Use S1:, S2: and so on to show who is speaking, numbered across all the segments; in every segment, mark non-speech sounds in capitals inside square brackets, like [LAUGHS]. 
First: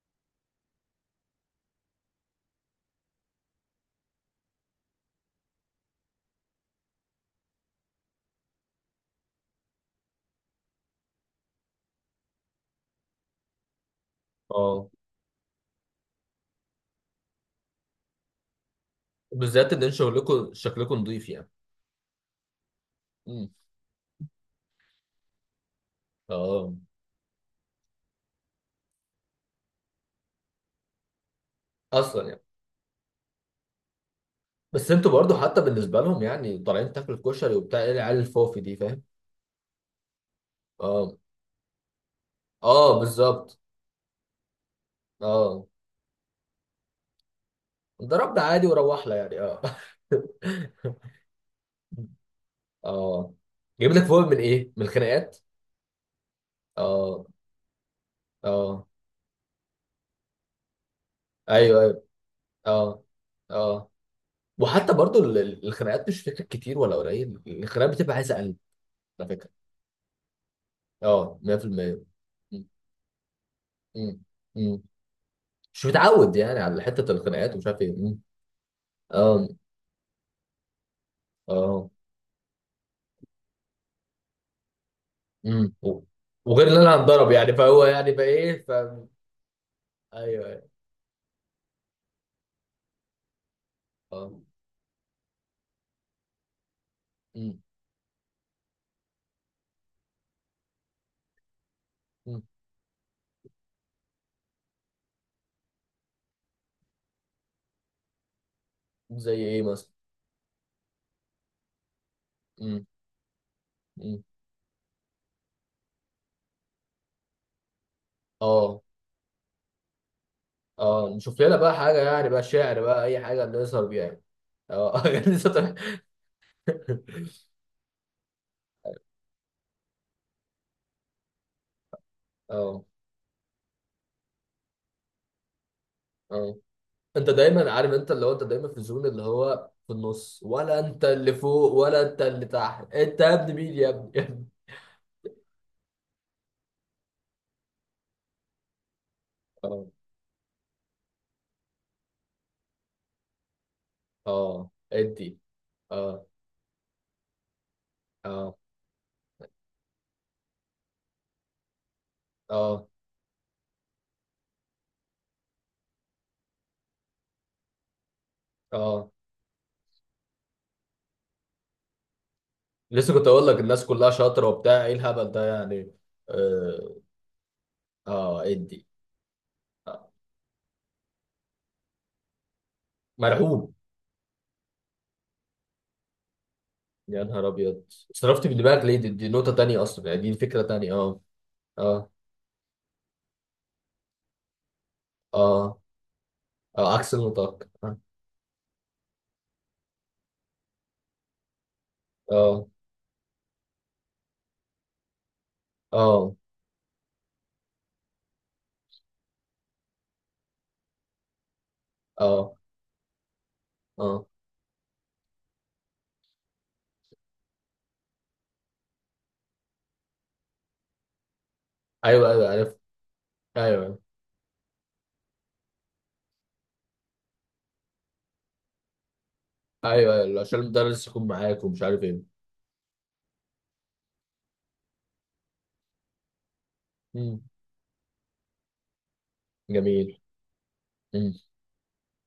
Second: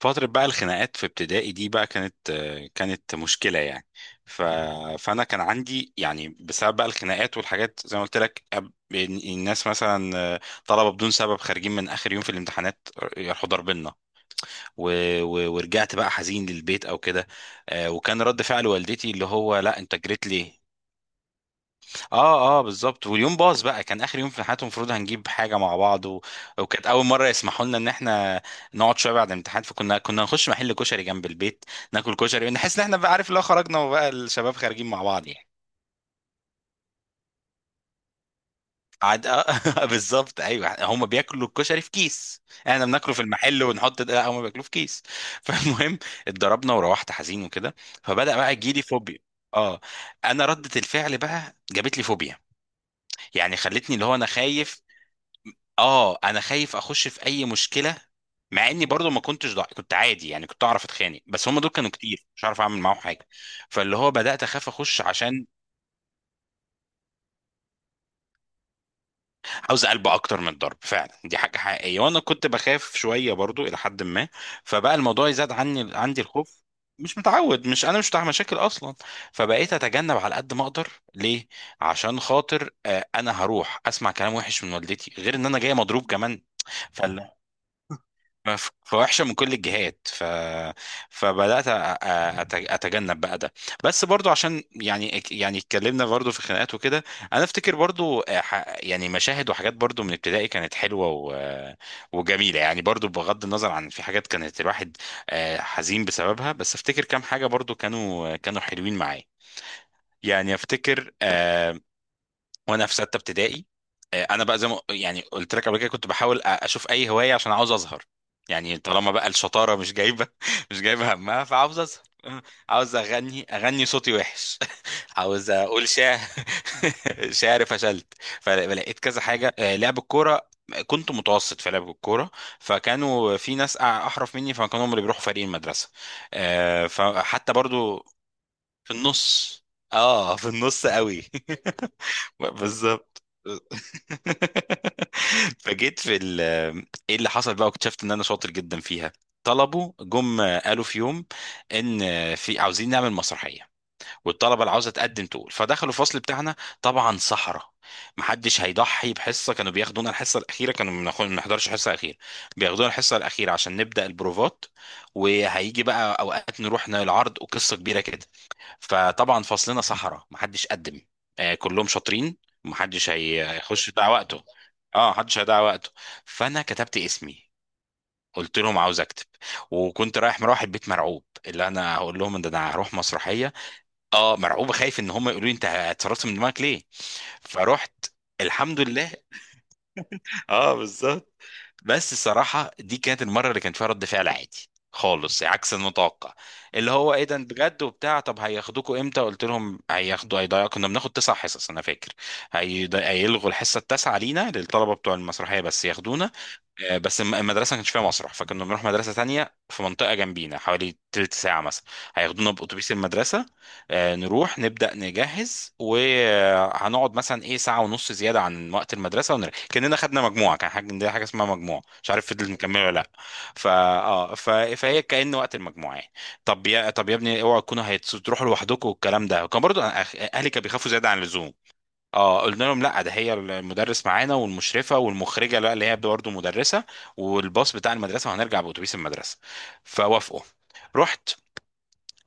S1: فترة بقى الخناقات في ابتدائي دي بقى كانت مشكلة يعني. ف... فأنا كان عندي يعني بسبب بقى الخناقات والحاجات زي ما قلت لك، الناس مثلا طلبة بدون سبب خارجين من آخر يوم في الامتحانات يروحوا ضاربيننا.
S2: اه،
S1: و... ورجعت بقى حزين للبيت أو كده. وكان رد فعل والدتي اللي هو،
S2: بالذات
S1: لا
S2: ان
S1: أنت
S2: انتوا
S1: جريت
S2: شغلكم
S1: ليه؟
S2: شكلكم نظيف يعني.
S1: اه اه، بالظبط. واليوم
S2: امم
S1: باظ بقى، كان اخر يوم في حياته، المفروض هنجيب حاجه مع بعض،
S2: اه.
S1: وكانت اول مره يسمحوا لنا ان احنا نقعد شويه بعد الامتحان، فكنا نخش محل كشري جنب البيت، ناكل
S2: اصلا يعني.
S1: كشري، نحس ان احنا بقى عارف اللي هو خرجنا وبقى الشباب خارجين
S2: بس
S1: مع
S2: انتوا
S1: بعض
S2: برضو
S1: يعني.
S2: حتى بالنسبه لهم يعني طالعين تاكل كشري وبتاع ايه العيال الفوفي دي فاهم.
S1: عاد [LAUGHS] بالظبط، ايوه، هم
S2: اه،
S1: بياكلوا الكشري في كيس. احنا
S2: اه،
S1: بناكله في
S2: بالظبط.
S1: المحل ونحط ده، هم بياكلوه في كيس [LAUGHS]
S2: اه،
S1: فالمهم اتضربنا وروحت حزين وكده. فبدأ
S2: ضربنا
S1: بقى
S2: عادي
S1: يجيلي
S2: وروحنا
S1: فوبيا.
S2: يعني اه.
S1: اه، انا ردة الفعل بقى جابت لي
S2: [LAUGHS]
S1: فوبيا،
S2: اه،
S1: يعني
S2: جايب
S1: خلتني
S2: لك
S1: اللي هو
S2: فوق
S1: انا
S2: من ايه،
S1: خايف.
S2: من الخناقات؟
S1: اه انا خايف اخش
S2: اه،
S1: في اي مشكله، مع
S2: اه،
S1: اني برضو ما كنتش كنت عادي، يعني كنت اعرف اتخانق، بس هم دول
S2: ايوه
S1: كانوا
S2: ايوه،
S1: كتير، مش عارف اعمل معاهم
S2: اه،
S1: حاجه.
S2: اه،
S1: فاللي هو بدات اخاف
S2: وحتى
S1: اخش
S2: برضو
S1: عشان
S2: الخناقات مش فكره كتير ولا قليل، الخناقات بتبقى عايزه قلب على فكره.
S1: عاوز قلب اكتر من الضرب. فعلا دي
S2: اه،
S1: حاجه حقيقيه،
S2: 100%
S1: وانا كنت بخاف شويه برضو الى حد ما. فبقى الموضوع يزاد
S2: مش
S1: عني عندي
S2: متعود يعني
S1: الخوف.
S2: على حته
S1: مش
S2: الخناقات، ومش
S1: متعود،
S2: عارف
S1: مش
S2: ايه
S1: انا مش
S2: مم.
S1: بتاع مشاكل اصلا.
S2: اه،
S1: فبقيت اتجنب على قد ما اقدر. ليه؟
S2: اه،
S1: عشان خاطر انا هروح اسمع كلام وحش من والدتي، غير ان انا
S2: امم،
S1: جاي مضروب كمان.
S2: وغير ان انا هنضرب يعني، فهو يعني بقى ايه فاهم.
S1: فوحشه من كل الجهات.
S2: ايوه ايوه،
S1: فبدات اتجنب بقى ده. بس برضو
S2: اه،
S1: عشان يعني اتكلمنا برضو في خناقات وكده. انا
S2: امم،
S1: افتكر برضو يعني مشاهد وحاجات برضو من ابتدائي كانت حلوه
S2: امم.
S1: وجميله، يعني برضو بغض النظر عن في حاجات كانت الواحد حزين بسببها، بس افتكر كام حاجه برضو كانوا حلوين معايا.
S2: زي ايه مثلا؟
S1: يعني افتكر
S2: امم،
S1: وانا في سته ابتدائي.
S2: امم،
S1: انا بقى زي ما يعني قلت لك قبل كده كنت بحاول اشوف اي هوايه عشان عاوز اظهر. يعني
S2: اه،
S1: طالما بقى الشطاره مش جايبه [LAUGHS] مش
S2: اه،
S1: جايبه
S2: نشوف
S1: همها
S2: لنا بقى
S1: فعاوز
S2: حاجه
S1: اظهر
S2: يعني، بقى شعر
S1: عاوز
S2: بقى اي حاجه
S1: اغني
S2: نسهر
S1: اغني
S2: بيها
S1: صوتي
S2: يعني.
S1: وحش.
S2: اه،
S1: [LAUGHS]
S2: [LAUGHS] لسه
S1: عاوز
S2: طالع.
S1: اقول شعر. [LAUGHS] شعر فشلت. فلقيت كذا حاجه، لعب الكوره. كنت متوسط في لعب الكوره،
S2: اه،
S1: فكانوا في ناس احرف مني، فكانوا هم اللي بيروحوا فريق المدرسه.
S2: اه، انت
S1: فحتى
S2: دايما عارف
S1: برضو
S2: انت اللي هو انت دايما في
S1: في
S2: الزون اللي
S1: النص.
S2: هو في
S1: اه
S2: النص،
S1: في
S2: ولا
S1: النص
S2: انت
S1: قوي
S2: اللي فوق،
S1: [LAUGHS]
S2: ولا انت اللي تحت؟ انت
S1: بالظبط
S2: يا ابني،
S1: [LAUGHS]
S2: مين يا ابني؟ [LAUGHS] يا ابني.
S1: فجيت في ايه اللي حصل بقى، واكتشفت ان انا شاطر جدا فيها.
S2: اه،
S1: طلبوا جم، قالوا في يوم ان في عاوزين نعمل مسرحيه، والطلبه
S2: اه،
S1: اللي عاوزه تقدم
S2: ادي،
S1: تقول، فدخلوا الفصل
S2: اه،
S1: بتاعنا. طبعا صحراء،
S2: اه،
S1: محدش هيضحي بحصه. كانوا بياخدونا الحصه الاخيره، كانوا ما بنحضرش الحصه الاخيره،
S2: اه،
S1: بياخدونا الحصه الاخيره عشان نبدا البروفات، وهيجي بقى اوقات نروح العرض وقصه كبيره كده.
S2: اه،
S1: فطبعا فصلنا صحراء، محدش قدم. آه كلهم شاطرين. محدش
S2: لسه كنت اقول لك الناس
S1: هيخش يضيع
S2: كلها
S1: وقته.
S2: شاطره وبتاع ايه
S1: اه
S2: الهبل
S1: محدش
S2: ده
S1: هيضيع وقته.
S2: يعني.
S1: فانا
S2: اه،
S1: كتبت اسمي،
S2: اه،
S1: قلت لهم
S2: ادي،
S1: عاوز اكتب.
S2: آه.
S1: وكنت رايح مروح البيت مرعوب اللي انا هقول لهم ان انا هروح مسرحيه.
S2: مرعوب؟
S1: اه مرعوب، خايف ان هم يقولوا لي انت اتصرفت من دماغك ليه.
S2: يا نهار ابيض.
S1: فروحت.
S2: صرفت من
S1: الحمد
S2: دماغك ليه؟ دي,
S1: لله.
S2: دي نقطه تانية اصلا يعني، دي
S1: [LAUGHS]
S2: فكره
S1: اه
S2: تانية. اه،
S1: بالظبط.
S2: اه،
S1: بس الصراحه دي كانت المره اللي كان فيها رد فعل عادي خالص، عكس
S2: اه،
S1: المتوقع. اللي
S2: اه، عكس
S1: هو ايه ده
S2: المتوقع،
S1: بجد
S2: اه،
S1: وبتاع، طب هياخدوكوا امتى؟ قلت لهم هياخدوا هيضيعوا، كنا بناخد تسع حصص انا فاكر.
S2: اه،
S1: هيلغوا الحصه التاسعه لينا للطلبه بتوع المسرحيه بس ياخدونا.
S2: اه،
S1: بس المدرسه ما كانش فيها مسرح، فكنا بنروح مدرسه تانية في منطقه جنبينا حوالي تلت ساعه مثلا. هياخدونا
S2: اه،
S1: باتوبيس المدرسه.
S2: آه.
S1: نروح نبدا نجهز، وهنقعد مثلا ايه ساعه ونص زياده عن وقت المدرسه ونرجع كاننا خدنا مجموعه. كان حاجه، دي حاجه اسمها مجموعه، مش عارف
S2: ايوه ايوه،
S1: فضل
S2: عارف.
S1: مكمله ولا لا. فا
S2: ايوه
S1: اه فهي كأن وقت المجموعه يعني. طب يا ابني اوعوا تكونوا هتروحوا لوحدكم، والكلام ده كان برضو
S2: ايوه، ايوه،
S1: اهلي
S2: عشان
S1: كانوا بيخافوا
S2: المدرس
S1: زياده عن
S2: يكون
S1: اللزوم.
S2: معاك ومش عارف ايه
S1: اه قلنا لهم لا، ده هي المدرس معانا والمشرفه والمخرجه لا اللي هي برضه مدرسه،
S2: مم.
S1: والباص بتاع المدرسه، وهنرجع باتوبيس المدرسه.
S2: جميل.
S1: فوافقوا. رحت.
S2: مم.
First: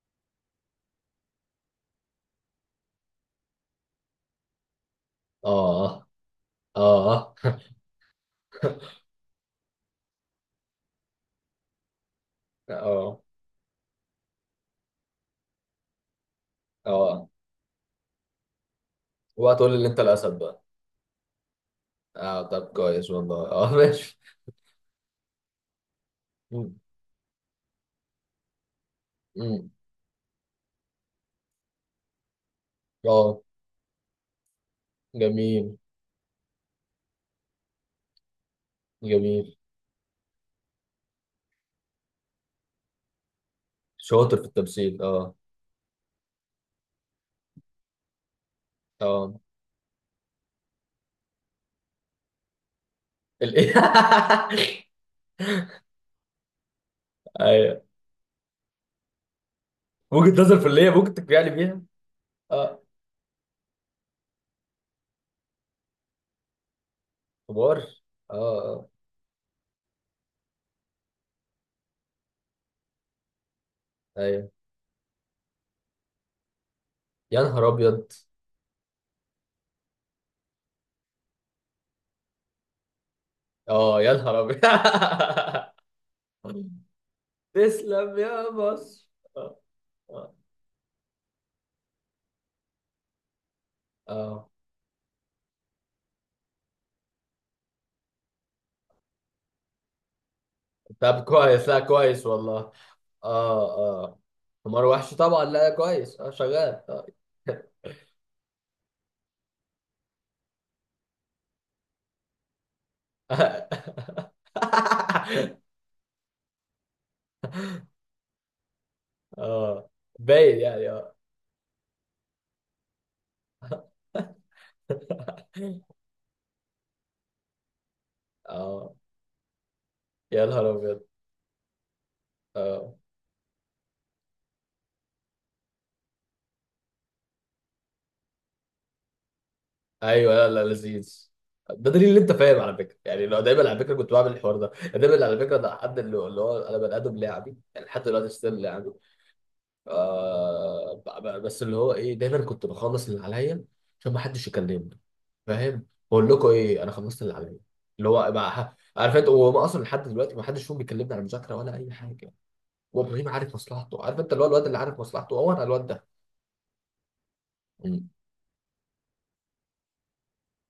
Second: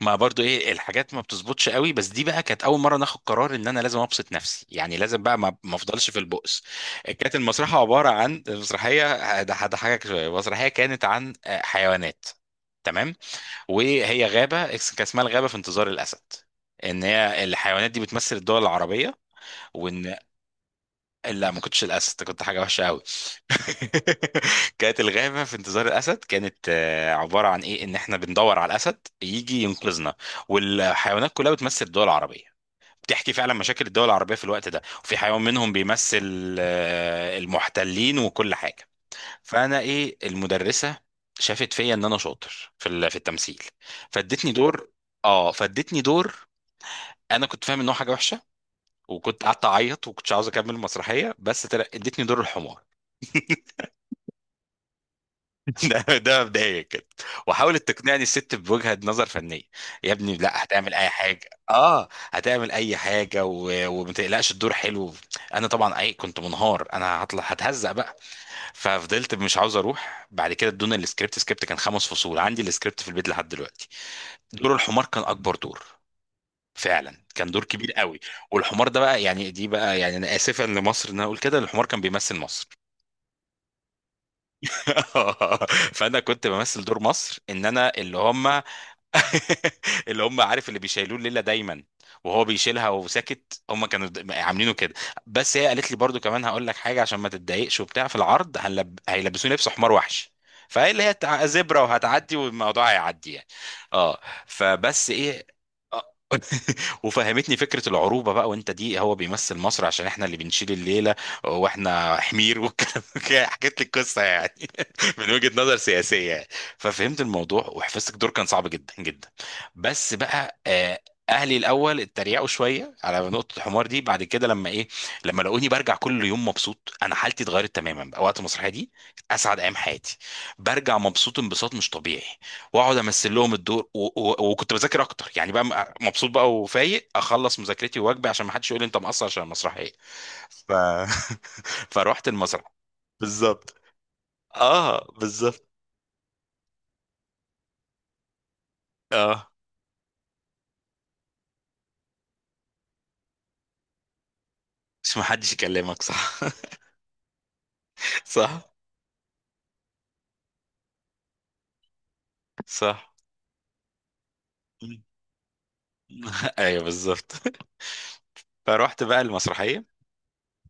S1: ما برضو ايه الحاجات ما بتظبطش قوي، بس دي بقى كانت اول مره ناخد قرار ان انا لازم ابسط نفسي، يعني لازم بقى ما
S2: اه،
S1: افضلش في البؤس.
S2: اه،
S1: كانت
S2: اه،
S1: المسرحيه عباره عن، المسرحيه ده حاجه شويه. المسرحيه كانت عن حيوانات. تمام.
S2: اه،
S1: وهي غابه، كان اسمها الغابه في انتظار الاسد، ان
S2: اه،
S1: هي الحيوانات دي بتمثل الدول العربيه.
S2: اوعى تقول لي اللي انت
S1: وان
S2: الاسد بقى.
S1: لا، ما كنتش الاسد،
S2: اه،
S1: كنت حاجه
S2: طب
S1: وحشه قوي.
S2: كويس والله. [LAUGHS] اه، ماشي.
S1: [LAUGHS] كانت الغابه في انتظار الاسد كانت
S2: مم.
S1: عباره عن ايه، ان احنا بندور على الاسد يجي
S2: مم.
S1: ينقذنا، والحيوانات كلها بتمثل الدول العربيه. بتحكي
S2: اه،
S1: فعلا مشاكل الدول العربيه في الوقت ده، وفي حيوان منهم
S2: جميل،
S1: بيمثل المحتلين وكل حاجه.
S2: جميل.
S1: فانا ايه، المدرسه شافت فيا ان انا شاطر في في التمثيل.
S2: شاطر في
S1: فادتني دور.
S2: التمثيل، اه،
S1: اه فادتني دور. انا كنت فاهم ان هو حاجه وحشه،
S2: اه،
S1: وكنت قعدت اعيط وكنتش عاوز اكمل المسرحيه، بس ادتني دور الحمار.
S2: ال-
S1: [LAUGHS] ده مبدئيا كده.
S2: [LAUGHS] ايوه،
S1: وحاولت تقنعني الست بوجهة نظر فنية. يا
S2: ممكن
S1: ابني
S2: تظهر
S1: لا
S2: في اللي هي
S1: هتعمل اي
S2: ممكن
S1: حاجة،
S2: تبيعني بيها.
S1: هتعمل
S2: اه،
S1: اي حاجة، وما تقلقش، الدور حلو. انا طبعا اي كنت منهار، انا هطلع
S2: كبار،
S1: هتهزق بقى.
S2: اه، اه،
S1: ففضلت مش عاوز اروح. بعد كده ادونا السكريبت، سكريبت كان خمس فصول. عندي السكريبت في البيت لحد دلوقتي.
S2: ايوه،
S1: دور الحمار كان اكبر دور، فعلا
S2: يا
S1: كان دور
S2: نهار
S1: كبير
S2: ابيض.
S1: قوي. والحمار ده بقى يعني، دي بقى يعني، انا اسفا لمصر ان انا اقول كده، الحمار كان بيمثل مصر.
S2: اه، يا نهار ابيض. [LAUGHS]
S1: [LAUGHS] فانا كنت بمثل دور مصر، ان انا
S2: تسلم
S1: اللي
S2: يا
S1: هم
S2: مصر. اه،
S1: [LAUGHS] اللي
S2: اه،
S1: هم عارف اللي بيشيلوه الليله دايما، وهو بيشيلها وساكت. هم كانوا
S2: آه.
S1: عاملينه كده. بس هي قالت لي برضو كمان، هقول لك حاجه عشان ما تتضايقش وبتاع، في العرض هيلبسوني لبس حمار وحشي. فهي اللي هي
S2: طب كويس، لا
S1: زبره
S2: كويس
S1: وهتعدي
S2: والله.
S1: والموضوع هيعدي يعني.
S2: اه، اه،
S1: اه.
S2: حمار
S1: فبس
S2: وحش طبعا.
S1: ايه،
S2: لا
S1: آه،
S2: كويس، اه، شغال.
S1: وفهمتني فكرة العروبة بقى، وانت دي هو بيمثل مصر عشان احنا اللي بنشيل الليلة، واحنا حمير والكلام كده. [LAUGHS]
S2: آه.
S1: حكيت لي القصة يعني [LAUGHS] من وجهة
S2: [LAUGHS]
S1: نظر سياسية يعني. ففهمت الموضوع، وحفظت الدور، كان صعب جدا جدا.
S2: اه،
S1: بس
S2: باين
S1: بقى
S2: يعني، اه،
S1: اهلي الاول اتريقوا شويه على نقطه الحمار دي.
S2: [LAUGHS]
S1: بعد كده لما ايه، لما لقوني برجع كل يوم مبسوط، انا حالتي اتغيرت تماما بقى وقت المسرحيه دي،
S2: اه،
S1: كانت اسعد ايام حياتي.
S2: يا نهار
S1: برجع
S2: ابيض.
S1: مبسوط انبساط مش طبيعي،
S2: اه،
S1: واقعد امثل لهم الدور، وكنت بذاكر اكتر يعني بقى، مبسوط بقى وفايق اخلص مذاكرتي وواجبي عشان ما حدش يقول لي انت مقصر عشان المسرحيه.
S2: ايوه، لا لا،
S1: ف...
S2: لذيذ. ده
S1: [LAUGHS]
S2: دليل اللي
S1: فروحت
S2: انت فاهم
S1: المسرح.
S2: على فكره يعني، لو دايما
S1: بالظبط.
S2: على فكره كنت بعمل الحوار ده يعني،
S1: اه
S2: دايما على فكره
S1: بالظبط.
S2: ده حد اللي اللي هو انا بني ادم لاعبي يعني، لحد دلوقتي ستيل لاعبي.
S1: اه
S2: آه، بس اللي هو ايه، دايما كنت بخلص اللي عليا عشان ما حدش يكلمني،
S1: مش ما حدش
S2: فاهم؟
S1: يكلمك،
S2: بقول
S1: صح.
S2: لكم ايه، انا خلصت اللي عليا، اللي
S1: [LAUGHS]
S2: هو
S1: صح،
S2: بقى عارف انت؟ وهو اصلا لحد دلوقتي ما حدش فيهم بيكلمني على مذاكره ولا اي حاجه.
S1: صح.
S2: وابراهيم عارف مصلحته، عارف انت اللي هو الواد اللي عارف مصلحته، هو انا الواد
S1: [LAUGHS] ايوه بالظبط.
S2: ده.
S1: فروحت بقى المسرحيه.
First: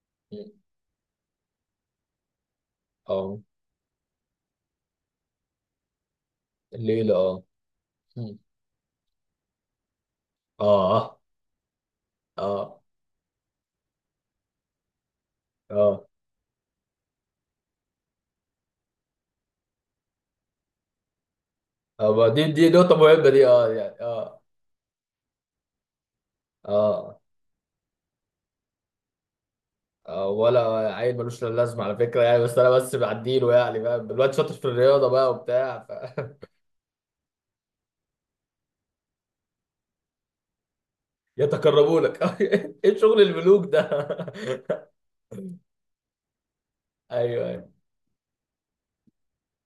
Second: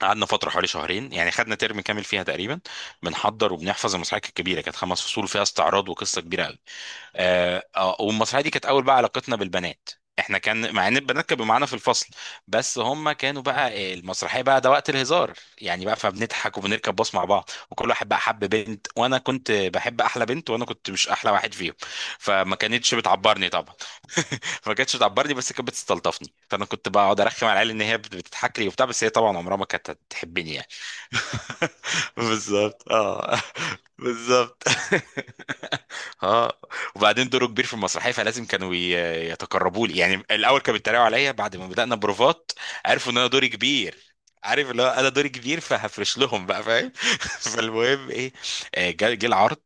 S1: قعدنا فتره حوالي شهرين يعني، خدنا ترم كامل فيها تقريبا.
S2: اه،
S1: بنحضر وبنحفظ المسرحيه، كانت كبيره، كانت خمس فصول فيها استعراض وقصه كبيره.
S2: الليلة، اه، مم.
S1: والمسرحيه دي كانت اول بقى علاقتنا بالبنات. احنا كان، مع ان
S2: اه،
S1: البنات كانوا معانا في الفصل، بس
S2: اه،
S1: هم كانوا بقى المسرحيه بقى ده وقت الهزار يعني بقى،
S2: اه،
S1: فبنضحك وبنركب باص مع بعض، وكل واحد بقى حب بنت، وانا كنت بحب احلى بنت وانا كنت مش احلى واحد فيهم.
S2: اه، ما دي
S1: فما
S2: دي نقطة
S1: كانتش
S2: مهمة دي،
S1: بتعبرني
S2: اه
S1: طبعا.
S2: يعني، اه،
S1: فما كانتش بتعبرني بس كانت بتستلطفني، فانا كنت
S2: اه،
S1: بقعد ارخم على العيال ان هي بتضحك لي وبتاع، بس هي طبعا عمرها ما كانت
S2: اه،
S1: هتحبني
S2: ولا
S1: يعني.
S2: عيل ملوش لا لازمة على
S1: [LAUGHS]
S2: فكرة يعني، بس أنا
S1: بالظبط
S2: بس
S1: اه.
S2: بعديله يعني،
S1: [LAUGHS]
S2: فاهم؟ الواد شاطر
S1: بالظبط
S2: في الرياضة بقى
S1: [LAUGHS]
S2: وبتاع ف... [LAUGHS]
S1: اه. وبعدين دوره كبير في المسرحيه فلازم كانوا يتقربوا لي يعني. الاول كانوا بيتريقوا عليا، بعد ما بدانا
S2: يتقربوا لك؟ [LAUGHS]
S1: بروفات
S2: ايه
S1: عرفوا ان
S2: شغل
S1: انا دوري
S2: الملوك ده.
S1: كبير.
S2: [LAUGHS]
S1: عارف اللي هو انا دوري كبير، فهفرش لهم بقى فاهم.
S2: ايوه
S1: [LAUGHS]
S2: ايوه،
S1: فالمهم ايه، جه العرض.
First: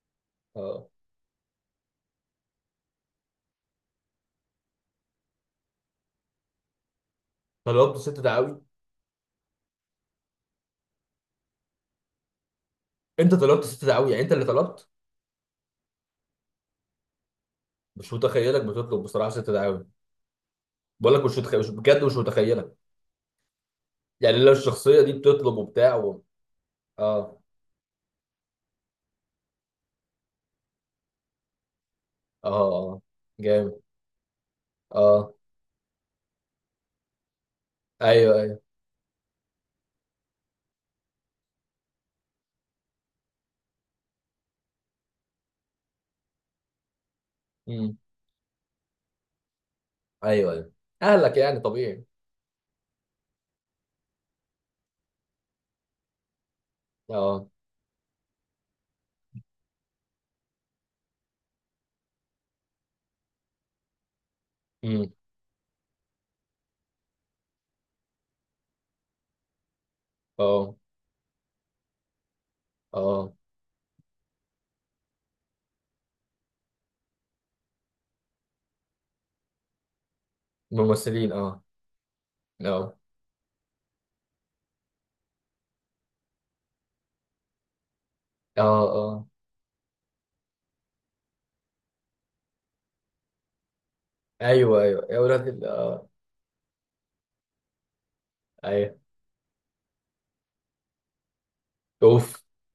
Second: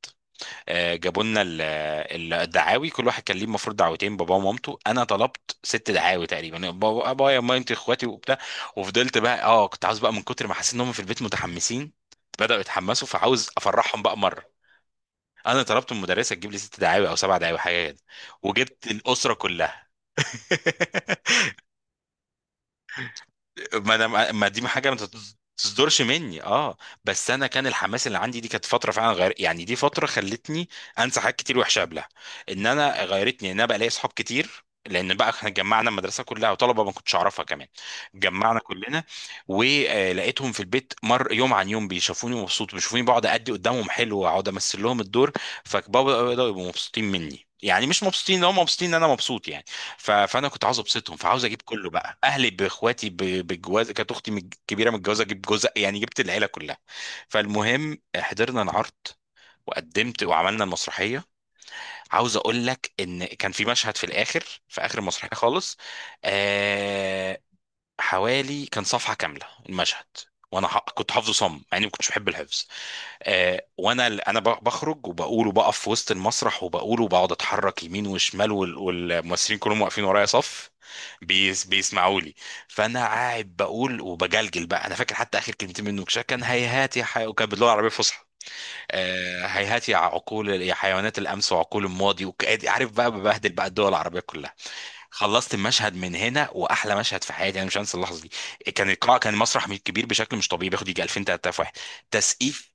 S2: اه،
S1: جابوا لنا الدعاوي، كل واحد كان ليه المفروض دعوتين، باباه ومامته. انا طلبت ست دعاوي تقريبا، بابا ابايا مامتي
S2: طلبت
S1: اخواتي
S2: ست
S1: وبتاع.
S2: دعاوي؟
S1: وفضلت بقى، اه كنت عاوز بقى من كتر ما حسيت ان هم في البيت متحمسين بدأوا يتحمسوا،
S2: انت
S1: فعاوز
S2: طلبت ست
S1: افرحهم
S2: دعاوي
S1: بقى
S2: يعني انت اللي
S1: مره.
S2: طلبت؟
S1: انا طلبت من المدرسه تجيب لي ست دعاوي او سبع دعاوي حاجه كده،
S2: مش متخيلك
S1: وجبت
S2: بتطلب بصراحة
S1: الاسره
S2: ست دعاوي.
S1: كلها.
S2: بقول لك مش
S1: [LAUGHS]
S2: متخيل، مش بجد، مش متخيلك.
S1: ما انا،
S2: يعني
S1: ما
S2: لو
S1: دي حاجه ما
S2: الشخصية دي بتطلب وبتاع
S1: تصدرش
S2: و...
S1: مني. اه بس
S2: اه،
S1: انا كان الحماس اللي عندي دي، كانت فتره فعلا غير يعني، دي فتره خلتني انسى حاجات كتير وحشه قبلها.
S2: اه،
S1: ان
S2: اه،
S1: انا غيرتني ان انا بقى
S2: جامد.
S1: لي اصحاب كتير، لان بقى
S2: اه،
S1: احنا جمعنا المدرسه كلها وطلبه ما كنتش اعرفها كمان.
S2: ايوه ايوه،
S1: جمعنا كلنا. ولقيتهم في البيت مر يوم عن يوم بيشوفوني مبسوط، بيشوفوني بقعد ادي قدامهم حلو، واقعد امثل لهم الدور، فبابا يبقوا مبسوطين مني يعني،
S2: امم،
S1: مش مبسوطين ان هم، مبسوطين ان انا مبسوط يعني. فانا
S2: ايوه
S1: كنت
S2: ايوه،
S1: عاوز ابسطهم،
S2: اهلك
S1: فعاوز
S2: يعني
S1: اجيب كله
S2: طبيعي.
S1: بقى اهلي، باخواتي بالجواز، كانت اختي كبيره متجوزه اجيب جوز، يعني جبت العيله كلها.
S2: اه،
S1: فالمهم حضرنا العرض، وقدمت وعملنا المسرحيه. عاوز اقول لك ان كان في مشهد في الاخر، في اخر
S2: امم،
S1: المسرحيه خالص، آه، حوالي كان صفحه كامله المشهد. وانا
S2: اه،
S1: كنت حافظه صم، مع اني ما كنتش بحب الحفظ.
S2: اه،
S1: وانا انا بخرج وبقول وبقف في وسط المسرح، وبقول وبقعد اتحرك يمين وشمال، والممثلين كلهم واقفين ورايا صف،
S2: ممثلين، اه،
S1: بيسمعوا لي.
S2: اه،
S1: فانا قاعد بقول وبجلجل بقى. انا فاكر حتى اخر كلمتين منه كان هيهات يا وكان باللغه العربيه الفصحى.
S2: اه، اه،
S1: هيهات يا عقول، يا حيوانات الامس وعقول الماضي عارف بقى ببهدل بقى الدول العربيه كلها.
S2: ايوه ايوه، يا ولاد
S1: خلصت المشهد
S2: اه،
S1: من هنا، واحلى مشهد في حياتي، انا مش هنسى اللحظه دي. كان
S2: ايوه،
S1: القاعه، كان مسرح كبير بشكل مش طبيعي، بياخد يجي 2000 3000 واحد.
S2: اوف،
S1: تسقيف.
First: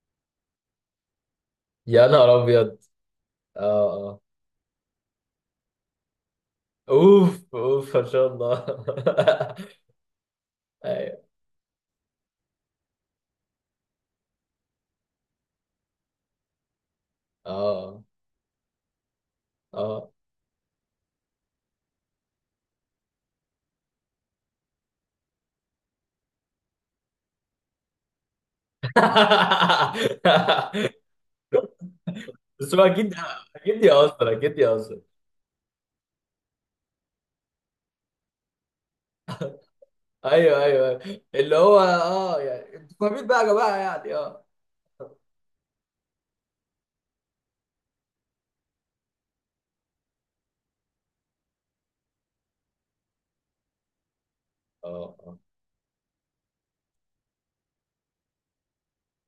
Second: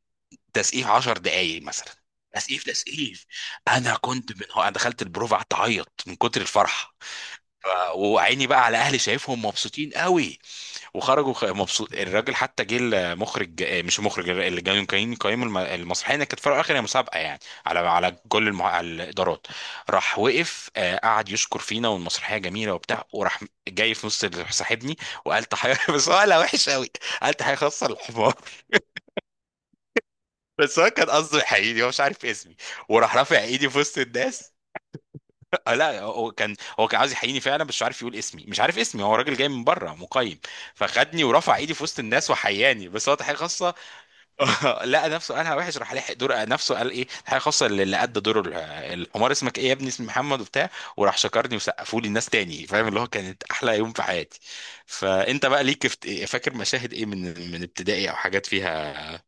S1: تسقيف 10 دقايق مثلا.
S2: يا نهار
S1: تسقيف
S2: ابيض.
S1: تسقيف.
S2: اه،
S1: انا
S2: اه،
S1: كنت، من هو انا دخلت البروف، قعدت اعيط من كتر الفرحه.
S2: اوف اوف، ان شاء
S1: وعيني بقى
S2: الله.
S1: على اهلي شايفهم
S2: [LAUGHS]
S1: مبسوطين قوي.
S2: ايوه،
S1: وخرجوا مبسوط الراجل، حتى جه المخرج، مش المخرج، اللي جاي كان قايم المسرحيه، إن كانت في الاخر هي مسابقه يعني، على
S2: اه،
S1: على كل على الادارات.
S2: اه،
S1: راح وقف، قعد يشكر فينا والمسرحيه جميله وبتاع، وراح. جاي في نص صاحبني وقال تحيه [LAUGHS] بس هو قالها وحش قوي. قال تحيه خاصه للحمار.
S2: [LAUGHS]
S1: بس هو كان قصده يحييني، هو مش عارف اسمي.
S2: بس هو اكيد.
S1: وراح رافع ايدي في
S2: اكيد
S1: وسط
S2: يهزر،
S1: الناس.
S2: اكيد يهزر.
S1: [LAUGHS] لا هو كان عاوز يحييني فعلا، بس مش عارف يقول اسمي، مش عارف اسمي، هو راجل جاي من بره مقيم.
S2: ايوه ايوه، أيوة.
S1: فخدني
S2: اللي
S1: ورفع ايدي
S2: هو
S1: في وسط الناس
S2: اه يعني
S1: وحياني
S2: انتوا
S1: بس هو
S2: فاهمين
S1: تحيه
S2: بقى يا
S1: خاصه.
S2: جماعه يعني، اه،
S1: [LAUGHS] لقى نفسه قالها وحش، راح لحق دور نفسه، قال ايه، تحيه خاصه اللي قد دور الحمار. اسمك ايه يا ابني؟ اسمي محمد وبتاع. وراح شكرني وسقفوا لي الناس تاني فاهم، اللي هو كانت احلى يوم في حياتي.
S2: اه، اه،
S1: فانت بقى ليك فاكر مشاهد ايه من ابتدائي او حاجات فيها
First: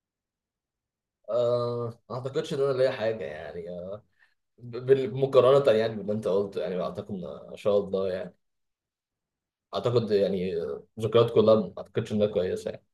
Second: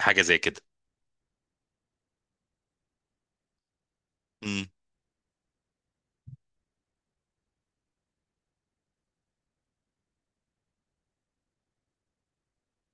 S1: حاجه زي
S2: آه، ما اعتقدش ان انا ليا حاجه يعني، آه،
S1: كده.
S2: مقارنه يعني باللي انت قلته، يعني اعتقد ان إن شاء الله يعني، اعتقد يعني آه، ذكريات كلها ما اعتقدش انها كويسه.